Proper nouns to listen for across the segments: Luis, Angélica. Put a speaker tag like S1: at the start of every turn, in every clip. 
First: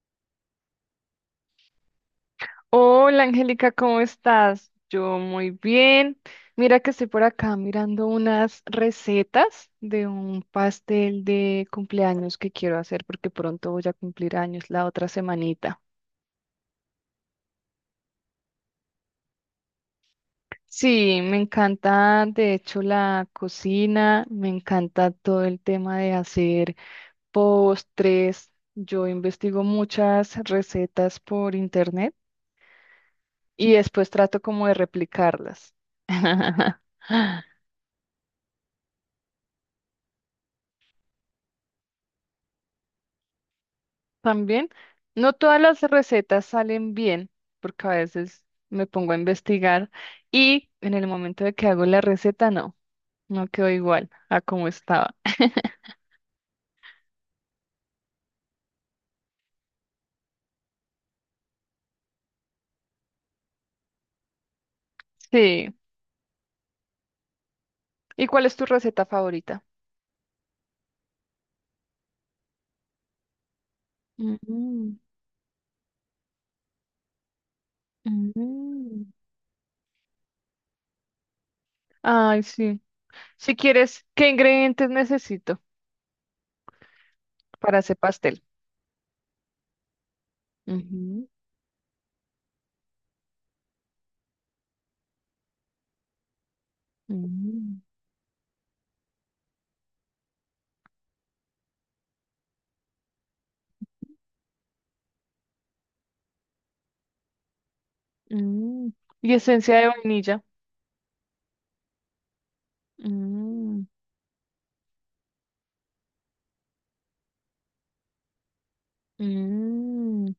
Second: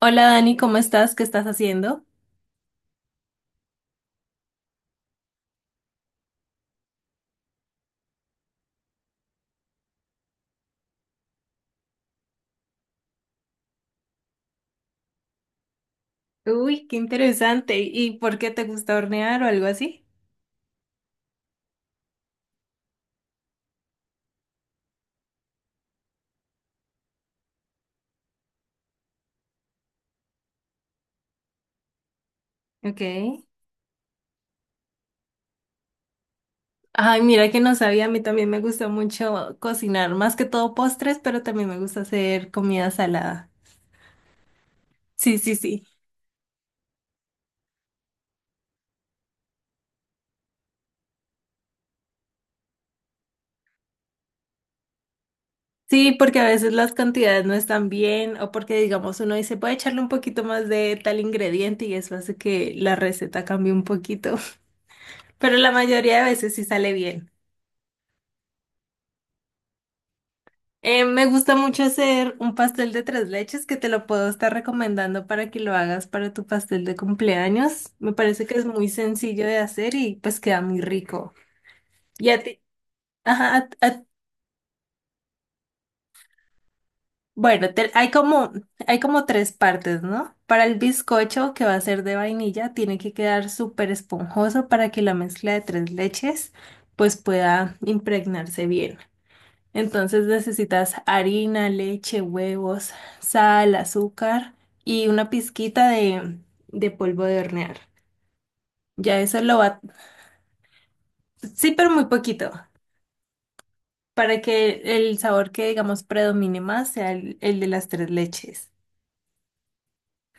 S1: Hola Dani, ¿cómo estás? ¿Qué estás haciendo?
S2: Hola Angélica, ¿cómo estás? Yo muy bien. Mira que estoy por acá mirando unas recetas de un pastel de cumpleaños que quiero hacer porque pronto voy a cumplir años la otra semanita.
S1: Uy, qué interesante. ¿Y por qué te gusta hornear o algo así?
S2: Sí, me encanta de hecho la cocina, me encanta todo el tema de hacer postres. Yo investigo muchas recetas por internet
S1: Ok.
S2: y después trato como de replicarlas.
S1: Ay, mira que no sabía, a mí también me gusta mucho cocinar, más que todo postres, pero también me gusta hacer comida salada.
S2: También, no
S1: Sí, sí,
S2: todas las
S1: sí.
S2: recetas salen bien, porque a veces me pongo a investigar y en el momento de que hago la receta, no, no quedó igual a como estaba.
S1: Sí, porque a veces las cantidades no están bien o porque digamos uno dice, puede echarle un poquito más de tal ingrediente y eso hace que la receta cambie un poquito, pero la
S2: Sí.
S1: mayoría de veces sí sale bien.
S2: ¿Y cuál es tu receta favorita?
S1: Me gusta mucho hacer un pastel de tres leches que te lo puedo estar
S2: Mm,
S1: recomendando para que lo hagas para tu pastel de cumpleaños. Me parece que es muy
S2: mm.
S1: sencillo de hacer y pues queda muy rico. Y
S2: Ay,
S1: a ti,
S2: sí. Si
S1: ajá,
S2: quieres, ¿qué ingredientes necesito
S1: bueno,
S2: para hacer pastel?
S1: hay como tres partes, ¿no? Para el
S2: Ujú,
S1: bizcocho que va a ser de vainilla, tiene que quedar súper esponjoso para que la mezcla de tres leches pues pueda
S2: mm,
S1: impregnarse bien. Entonces necesitas harina, leche, huevos, sal, azúcar y una pizquita de polvo de hornear.
S2: mm.
S1: Ya
S2: Y
S1: eso lo
S2: esencia
S1: va,
S2: de vainilla.
S1: sí, pero muy poquito,
S2: Mm,
S1: para que el sabor que digamos predomine más sea el de las tres leches.
S2: mm,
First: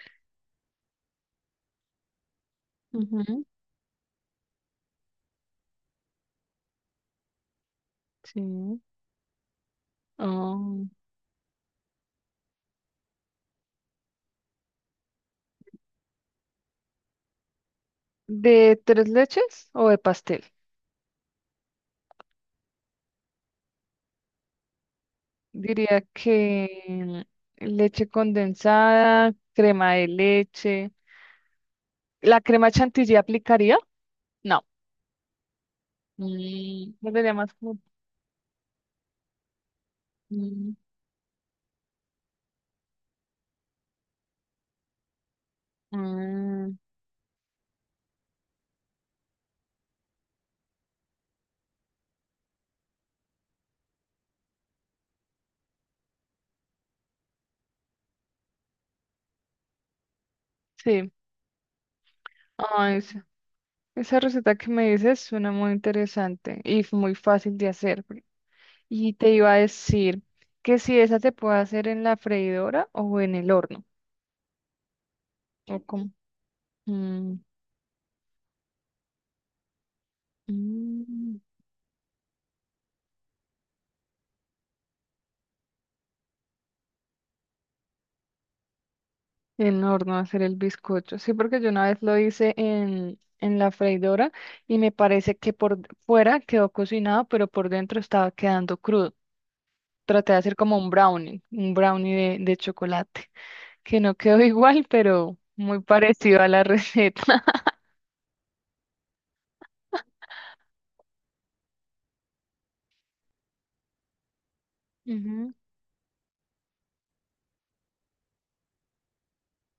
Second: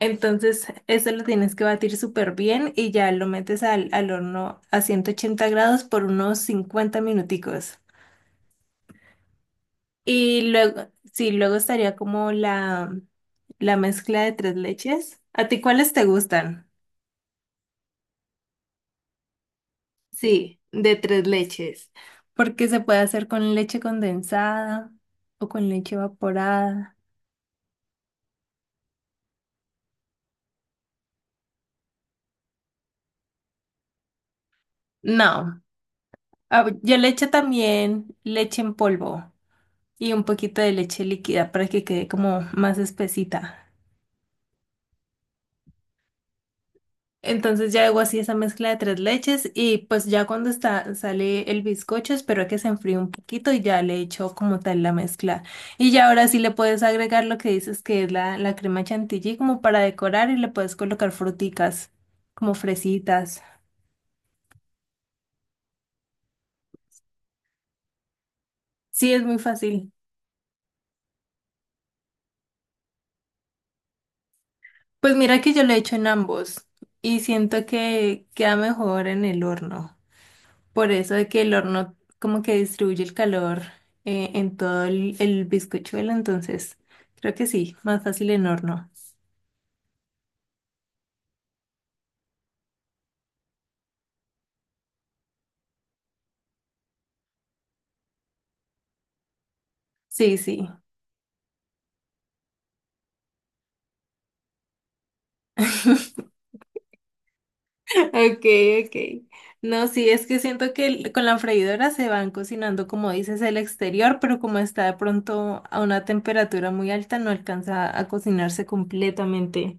S1: Entonces eso lo tienes que batir súper bien y ya lo
S2: ujú,
S1: metes al horno a 180 grados por unos 50 minuticos.
S2: Sí.
S1: Y
S2: Oh,
S1: luego, sí, luego estaría como la mezcla de tres leches. ¿A ti cuáles te gustan?
S2: ¿De tres leches o de pastel?
S1: Sí, de tres leches. Porque se puede hacer con leche condensada o con leche
S2: Diría
S1: evaporada.
S2: que leche condensada, crema de leche. ¿La crema chantilly aplicaría? No,
S1: No, ah,
S2: mm,
S1: yo le
S2: no
S1: echo
S2: sería más como...
S1: también leche en polvo y un poquito de
S2: mm,
S1: leche líquida para que quede como más espesita.
S2: ah,
S1: Entonces ya hago así esa mezcla de tres leches y pues ya cuando está, sale el bizcocho espero a que se enfríe un poquito y ya le echo como tal la mezcla. Y ya ahora sí le puedes agregar lo que dices que es la crema chantilly como para decorar y le puedes colocar
S2: Sí,
S1: fruticas como
S2: Ay, sí.
S1: fresitas.
S2: Esa receta que me dices suena muy interesante y muy fácil de hacer, porque… Y
S1: Sí, es
S2: te
S1: muy
S2: iba a
S1: fácil.
S2: decir que si esa se puede hacer en la freidora o en el horno.
S1: Pues mira que yo lo
S2: ¿O
S1: he hecho en
S2: cómo?
S1: ambos y
S2: mm,
S1: siento que queda mejor en el horno. Por eso de
S2: mm.
S1: que el horno como que distribuye el calor en todo el bizcochuelo, entonces creo que sí, más fácil en horno.
S2: En horno hacer el bizcocho. Sí, porque yo una vez lo hice en la freidora y me parece que por fuera quedó cocinado, pero por dentro estaba quedando crudo. Traté
S1: Sí,
S2: de hacer
S1: sí.
S2: como un brownie de chocolate, que no quedó igual, pero muy parecido a la receta.
S1: Ok, ok. No, sí, es que siento que el- con la freidora se van cocinando, como dices, el exterior, pero como está de
S2: Ujú.
S1: pronto a una temperatura muy alta, no alcanza a cocinarse completamente.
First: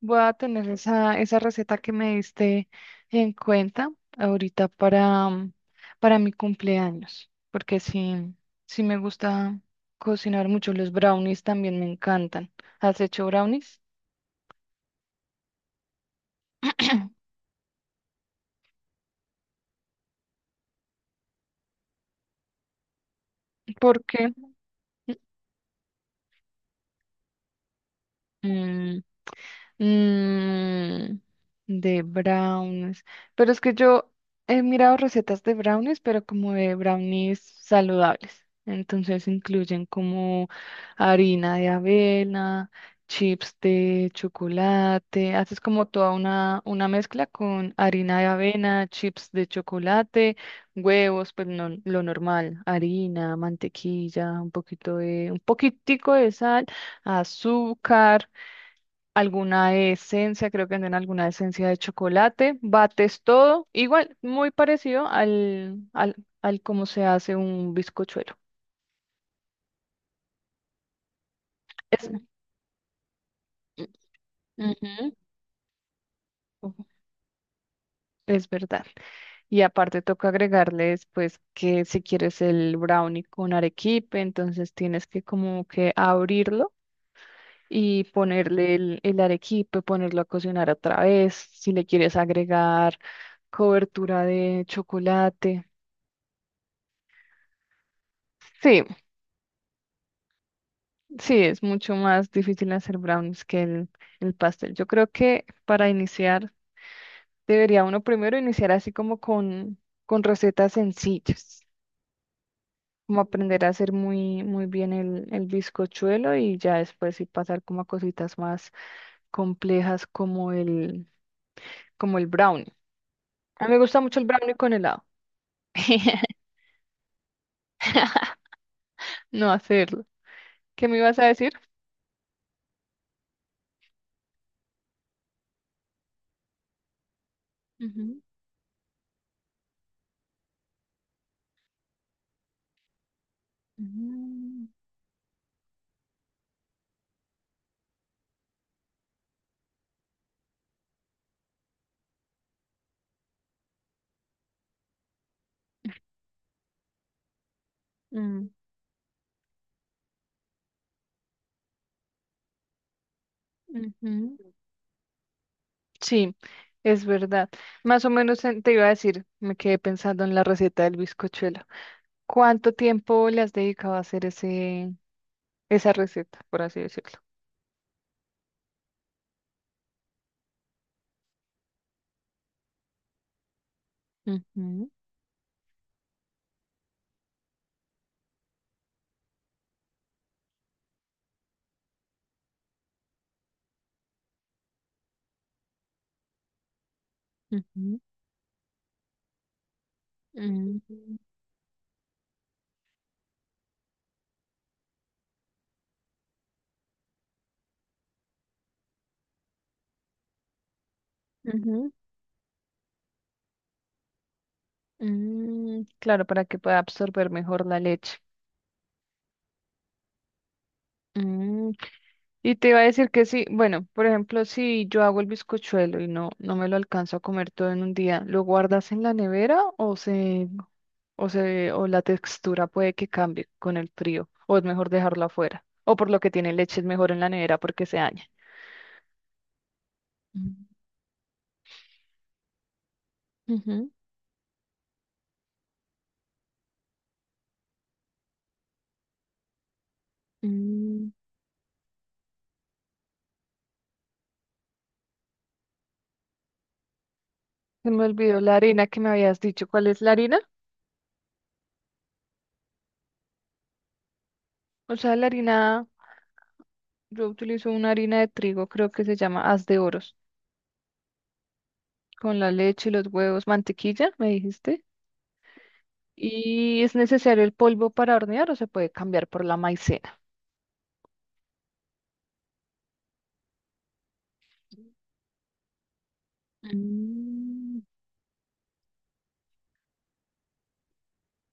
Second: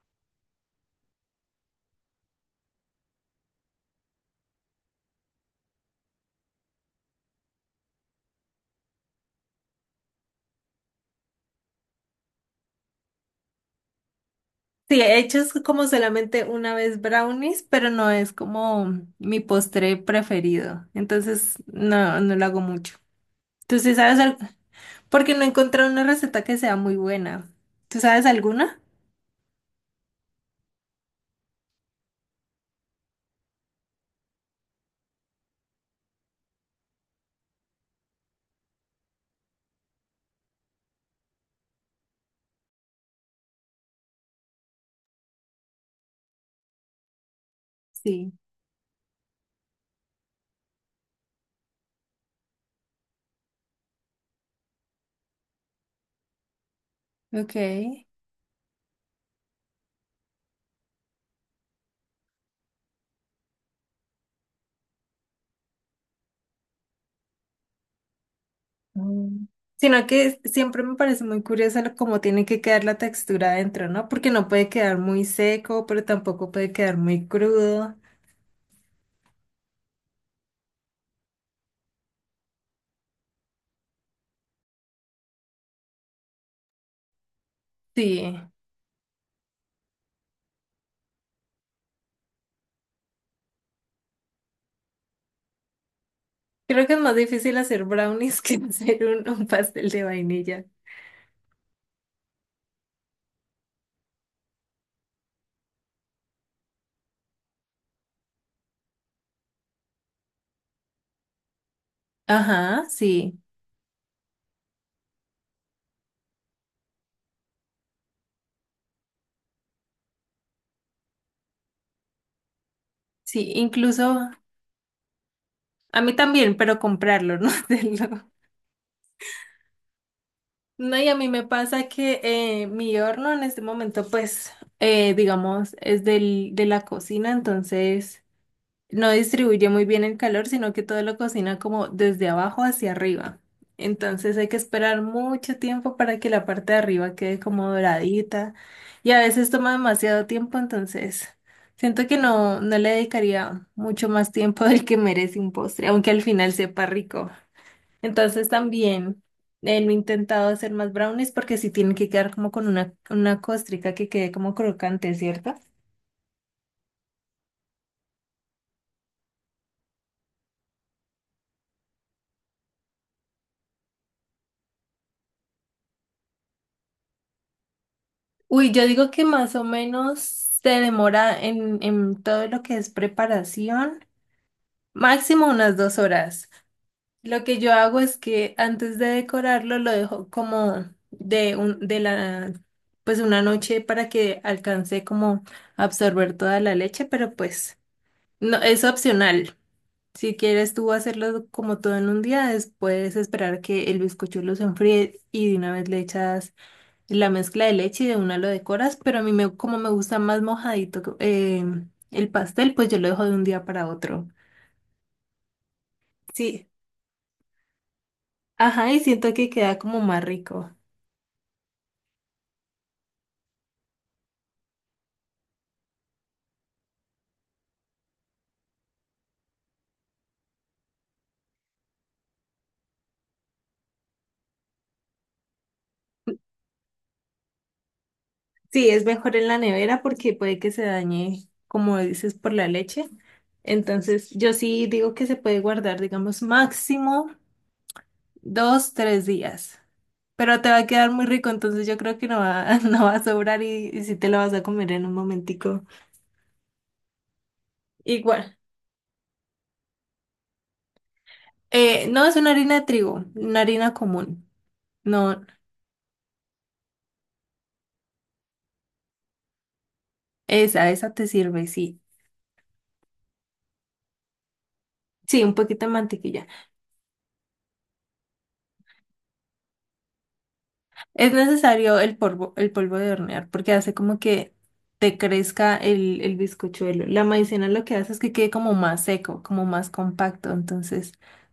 S2: Voy a tener esa receta que me diste en cuenta ahorita para, mm, para mi cumpleaños, porque sí, sí me gusta cocinar mucho. Los brownies también me encantan. ¿Has hecho brownies?
S1: Sí, he hecho es como solamente una vez brownies, pero no es como mi postre preferido. Entonces, no, no lo hago mucho. ¿Tú sí
S2: ¿Por
S1: sabes
S2: qué?
S1: algo? Porque no he encontrado una receta que sea muy buena. ¿Tú sabes alguna?
S2: Mm, de brownies. Pero es que yo he mirado recetas de brownies, pero como de brownies saludables. Entonces incluyen como harina de avena, chips de chocolate. Haces como toda una mezcla con harina de
S1: Sí.
S2: avena, chips de chocolate, huevos, pues no, lo normal, harina, mantequilla, un poquito de, un poquitico de sal,
S1: Ok.
S2: azúcar, alguna esencia, creo que venden alguna esencia de chocolate, bates todo, igual, muy parecido al cómo se hace un bizcochuelo.
S1: Mm. Sino que siempre me parece muy curioso lo-
S2: Es…
S1: cómo tiene que quedar la textura adentro, ¿no? Porque no puede quedar
S2: Ujú.
S1: muy seco, pero tampoco puede
S2: Ujú,
S1: quedar muy crudo.
S2: es verdad. Y aparte toca agregarles, pues, que si quieres el brownie con arequipe, entonces tienes que como que abrirlo. Y
S1: Sí.
S2: ponerle el arequipe, ponerlo a cocinar otra vez, si le quieres agregar cobertura de chocolate.
S1: Creo que es más difícil hacer brownies que
S2: Sí.
S1: hacer un pastel de vainilla.
S2: Sí, es mucho más difícil hacer brownies que el pastel. Yo creo que para iniciar, debería uno primero iniciar así como con recetas sencillas,
S1: Ajá,
S2: como
S1: sí,
S2: aprender a hacer muy, muy bien el bizcochuelo y ya después sí pasar como a cositas más complejas como el brownie.
S1: sí,
S2: A mí me gusta mucho el
S1: incluso
S2: brownie con helado.
S1: a mí también, pero comprarlo, no hacerlo.
S2: No hacerlo. ¿Qué me
S1: No, y a
S2: ibas a
S1: mí me
S2: decir?
S1: pasa que mi horno en este momento, pues, digamos, es de la cocina,
S2: Ujú,
S1: entonces no distribuye muy bien el calor, sino que todo lo cocina como desde abajo hacia arriba. Entonces hay que
S2: ujú,
S1: esperar mucho tiempo para que la parte de arriba quede como doradita y a veces toma demasiado tiempo, entonces siento que no, no le dedicaría mucho más tiempo del que merece un postre, aunque al final sepa rico.
S2: mm,
S1: Entonces también no he intentado hacer más brownies porque sí tienen que quedar como con una costrica que quede
S2: ujú.
S1: como crocante, ¿cierto?
S2: Sí, es verdad. Más o menos te iba a decir, me quedé pensando en la receta del bizcochuelo. ¿Cuánto tiempo le has dedicado a hacer esa receta, por así decirlo?
S1: Uy, yo digo que más o menos se demora en todo lo que es preparación,
S2: Ujú,
S1: máximo unas 2 horas. Lo que yo hago es que antes de decorarlo lo dejo como de de la, pues una noche para que alcance como a absorber toda la leche, pero pues
S2: ujú,
S1: no, es opcional. Si quieres tú
S2: mm,
S1: hacerlo como todo en un día, después esperar que el bizcochuelo se enfríe y de una vez le echas la mezcla de leche y de una lo decoras, pero a mí me, como me gusta más mojadito
S2: ujú,
S1: el pastel, pues yo lo dejo de un día para otro.
S2: mm, claro, para que
S1: Sí,
S2: pueda absorber mejor la leche.
S1: ajá, y siento que queda como más rico.
S2: Mm, y te iba a decir que sí, bueno, por ejemplo, si yo hago el bizcochuelo y no, no me lo alcanzo a comer todo en un día, ¿lo guardas en la nevera o se o la textura puede que cambie con el frío, o es mejor dejarlo afuera, o por lo que tiene leche es mejor en la nevera porque se daña?
S1: Sí, es mejor en la nevera porque
S2: Mm.
S1: puede que se dañe, como dices, por la leche.
S2: Ujú.
S1: Entonces, yo sí digo que se puede guardar, digamos, máximo 2, 3 días. Pero te va a
S2: Mm.
S1: quedar muy rico, entonces yo creo que no va, no va a sobrar y sí te lo vas a comer en un momentico.
S2: Se me olvidó
S1: Igual.
S2: la harina que me habías dicho. ¿Cuál es la harina?
S1: No, es una harina de trigo, una harina común.
S2: O sea, la
S1: No,
S2: harina, yo utilizo una harina de trigo, creo que se llama Haz de Oros,
S1: esa te sirve, sí.
S2: con la leche, los huevos, mantequilla, me dijiste.
S1: Sí, un poquito de mantequilla.
S2: ¿Y es necesario el polvo para hornear o se puede cambiar por la maicena?
S1: Es necesario el polvo de hornear, porque hace como que te crezca el bizcochuelo. La maicena
S2: Mm.
S1: lo que hace es que quede como más seco, como más compacto, entonces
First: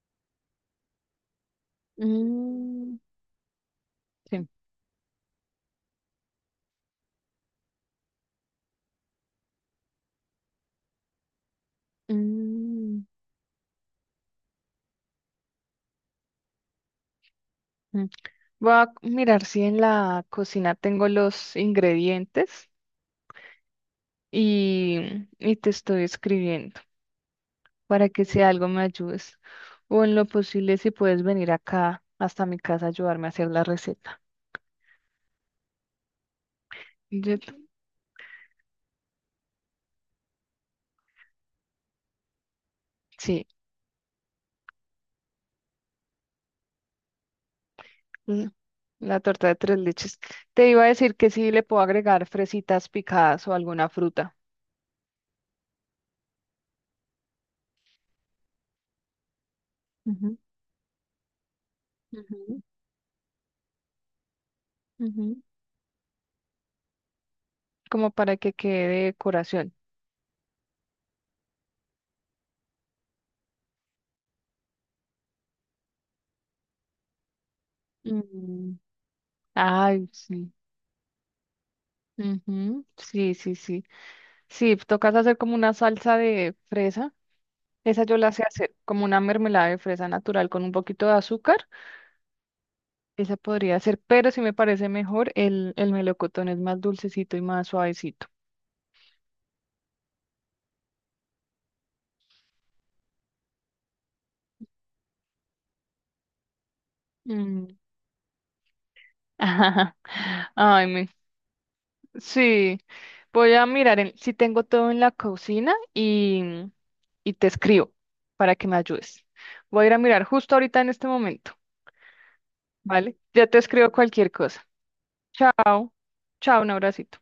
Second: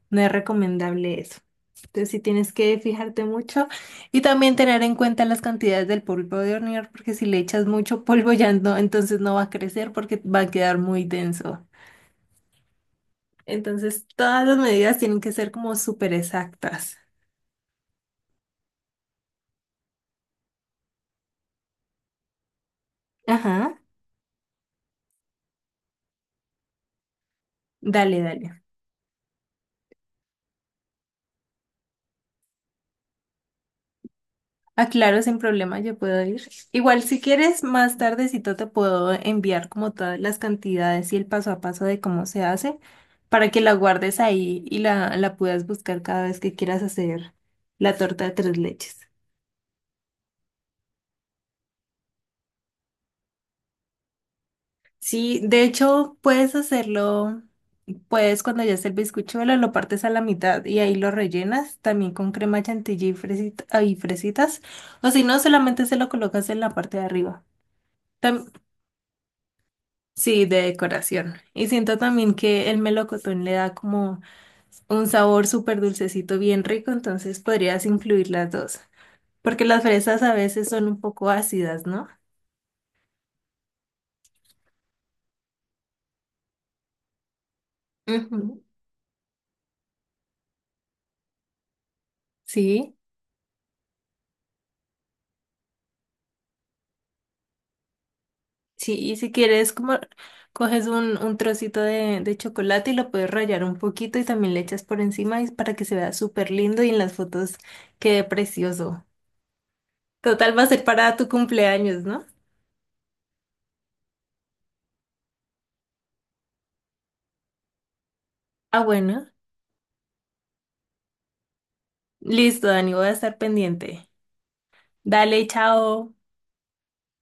S1: no es recomendable eso. Entonces sí tienes que
S2: Mm.
S1: fijarte mucho y
S2: Sí.
S1: también tener en cuenta las cantidades del polvo de hornear, porque si le echas mucho polvo ya no, entonces no va a crecer porque va a quedar muy denso.
S2: Mm.
S1: Entonces, todas las medidas tienen que ser como súper exactas.
S2: Mm. Voy a mirar si en la cocina tengo los ingredientes
S1: Ajá.
S2: y, y te estoy escribiendo para
S1: Dale,
S2: que si
S1: dale.
S2: algo me ayudes o en lo posible si puedes venir acá hasta mi casa a ayudarme a hacer la receta.
S1: Aclaro sin problema, yo puedo ir. Igual, si
S2: Yo-
S1: quieres, más tardecito te puedo enviar como todas las cantidades y el paso a paso de cómo se hace
S2: sí,
S1: para que la guardes ahí y la puedas buscar cada vez que quieras hacer la torta de
S2: mm,
S1: tres leches.
S2: la torta de tres leches. Te iba a decir que sí le puedo agregar fresitas picadas o alguna fruta.
S1: Sí, de hecho, puedes hacerlo, puedes cuando ya esté el bizcochuelo, lo partes a la
S2: Ujú,
S1: mitad y ahí lo rellenas también con
S2: ujú,
S1: crema chantilly y, ay, fresitas. O si no,
S2: ujú,
S1: solamente se lo colocas en la parte de arriba.
S2: como para
S1: Tam-
S2: que quede decoración.
S1: sí, de decoración. Y siento también que el melocotón le da como un sabor súper dulcecito, bien rico, entonces podrías incluir las
S2: Mm,
S1: dos. Porque las
S2: ay,
S1: fresas a
S2: sí.
S1: veces son un poco ácidas, ¿no?
S2: Ujú, sí, sí, sí. Sí, tocas hacer como una salsa de fresa. Esa yo la sé
S1: Ujú.
S2: hacer, como una mermelada de fresa natural con un poquito de azúcar.
S1: Sí.
S2: Esa podría ser, pero sí me parece mejor el melocotón, es más dulcecito y más suavecito.
S1: Sí, y si quieres, como coges un trocito de chocolate y lo puedes rallar un poquito y también le echas por encima y para que se vea súper lindo y en las fotos
S2: Mm.
S1: quede precioso.
S2: Ajá.
S1: Total, va a ser
S2: Ay, me-
S1: para tu cumpleaños, ¿no?
S2: sí. Voy a mirar si tengo todo en la cocina y te escribo para que me
S1: Ah,
S2: ayudes.
S1: bueno.
S2: Voy a ir a mirar justo ahorita en este momento,
S1: Listo, Dani, voy a
S2: ¿vale?
S1: estar
S2: Ya te escribo
S1: pendiente.
S2: cualquier cosa.
S1: Dale,
S2: Chao,
S1: chao.
S2: chao, un abracito.